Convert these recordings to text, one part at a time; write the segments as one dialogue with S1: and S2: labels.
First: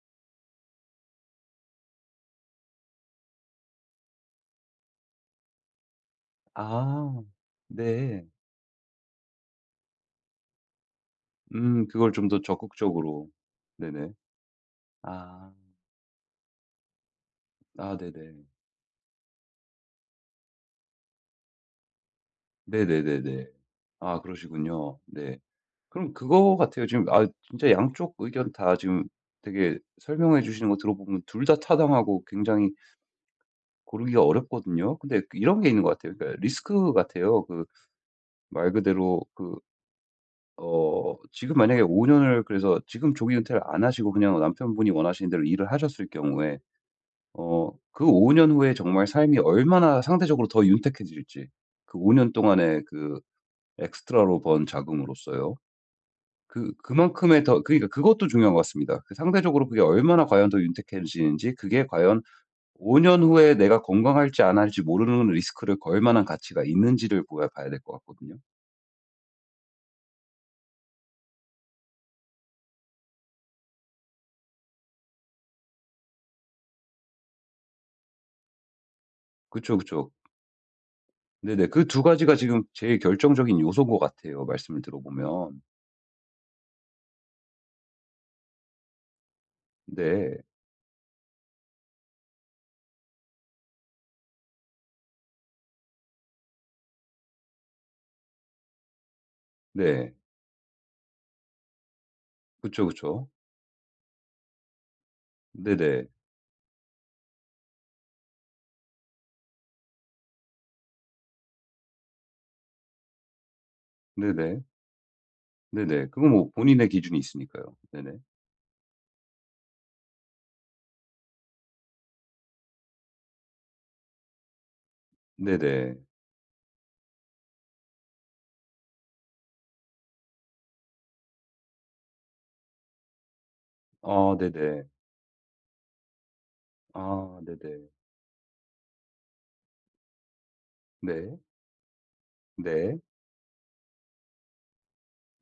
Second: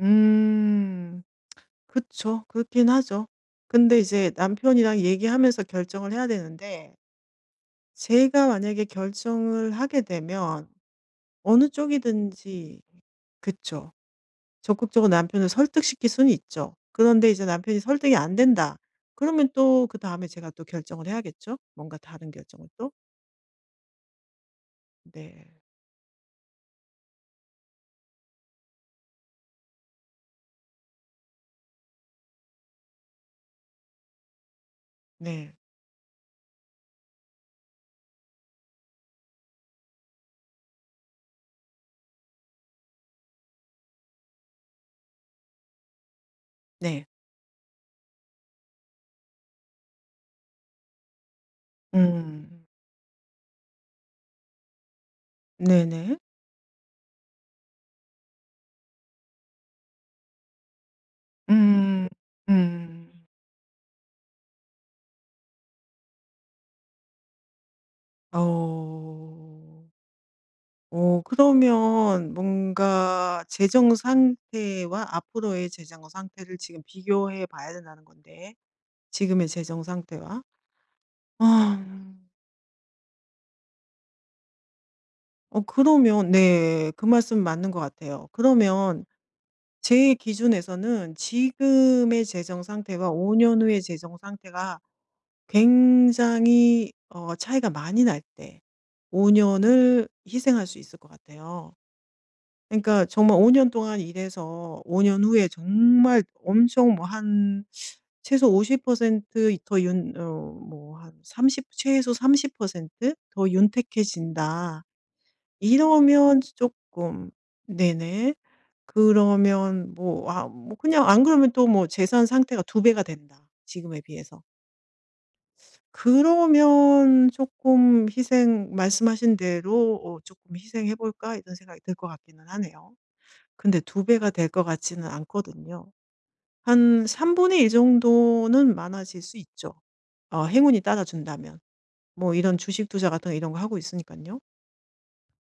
S1: 음. 그쵸. 그렇긴 하죠. 근데 이제 남편이랑 얘기하면서 결정을 해야 되는데
S2: 아 네.
S1: 제가 만약에 결정을 하게 되면 어느
S2: 음. 그걸 좀 더
S1: 쪽이든지
S2: 적극적으로.
S1: 그쵸.
S2: 네네.
S1: 적극적으로 남편을
S2: 아.
S1: 설득시킬 수는 있죠. 그런데 이제 남편이
S2: 아
S1: 설득이
S2: 네네.
S1: 안된다 그러면 또 그다음에 제가 또 결정을 해야겠죠? 뭔가 다른 결정을 또.
S2: 네네네네. 아 그러시군요. 네.
S1: 네.
S2: 그럼 그거 같아요. 지금 아 진짜 양쪽 의견 다 지금 되게 설명해 주시는 거 들어보면 2 다 타당하고 굉장히 고르기가 어렵거든요. 근데 그
S1: 네.
S2: 이런 게 있는 것 같아요. 그러니까 리스크 같아요. 그 말 그대로 그 어 지금 만약에 5 년을 그래서 지금 조기 은퇴를 안 하시고 그냥 남편분이 원하시는 대로 일을 하셨을 경우에
S1: 네.
S2: 어 그 5 년 후에 정말 삶이 얼마나 상대적으로 더 윤택해질지 그 5 년
S1: 음.
S2: 동안에 그 엑스트라로 번 자금으로서요.
S1: 네네.
S2: 그 그만큼의 더 그러니까 그것도 중요한 것 같습니다. 그 상대적으로 그게 얼마나 과연 더 윤택해지는지 그게
S1: 음음
S2: 과연 5 년
S1: 음음.
S2: 후에 내가 건강할지 안 할지 모르는 리스크를 걸 만한 가치가 있는지를 보야 봐야 될 것 같거든요.
S1: 어. 어 그러면 뭔가 재정 상태와 앞으로의 재정 상태를 지금 비교해 봐야 된다는 건데, 지금의
S2: 그쵸,
S1: 재정
S2: 그쵸.
S1: 상태와.
S2: 네네. 그 2
S1: 아.
S2: 가지가 지금 제일 결정적인 요소 것 같아요, 말씀을 들어보면.
S1: 어 그러면 네. 그 말씀 맞는 것 같아요. 그러면 제
S2: 네.
S1: 기준에서는 지금의 재정 상태와 5 년 후의 재정 상태가 굉장히 어 차이가 많이 날 때 5 년을
S2: 네.
S1: 희생할 수 있을 것 같아요.
S2: 그쵸,
S1: 그러니까
S2: 그쵸.
S1: 정말 5 년 동안 일해서 5 년 후에
S2: 네네.
S1: 정말 엄청 뭐 한 최소 50% 더 윤 어 뭐 한 30 최소 30% 더
S2: 네네.
S1: 윤택해진다
S2: 네네. 그건
S1: 이러면
S2: 뭐 본인의 기준이
S1: 쪼끔
S2: 있으니까요. 네네.
S1: 네네. 그러면 뭐 아 뭐 그냥 안 그러면 또 뭐 재산 상태가 2 배가 된다, 지금에 비해서.
S2: 네네.
S1: 그러면 쪼끔 희생 말씀하신 대로 어 '쪼끔 희생해 볼까.' 이런 생각이 들 것 같기는 하네요. 근데 2 배가
S2: 아
S1: 될 것
S2: 네네.
S1: 같지는 않거든요. 한
S2: 아
S1: 1/3
S2: 네네.
S1: 정도는 많아질 수 있죠, 어 행운이
S2: 네.
S1: 따라준다면. 뭐 이런 주식
S2: 네.
S1: 투자 같은 거 이런 거 하고 있으니깐요.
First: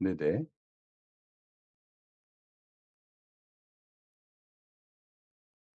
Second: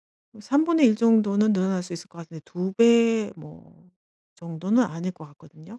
S2: 네네.
S1: 1/3 정도는 늘어날 수 있을 것 같은데 2 배 뭐 정도는 아닐 것 같거든요.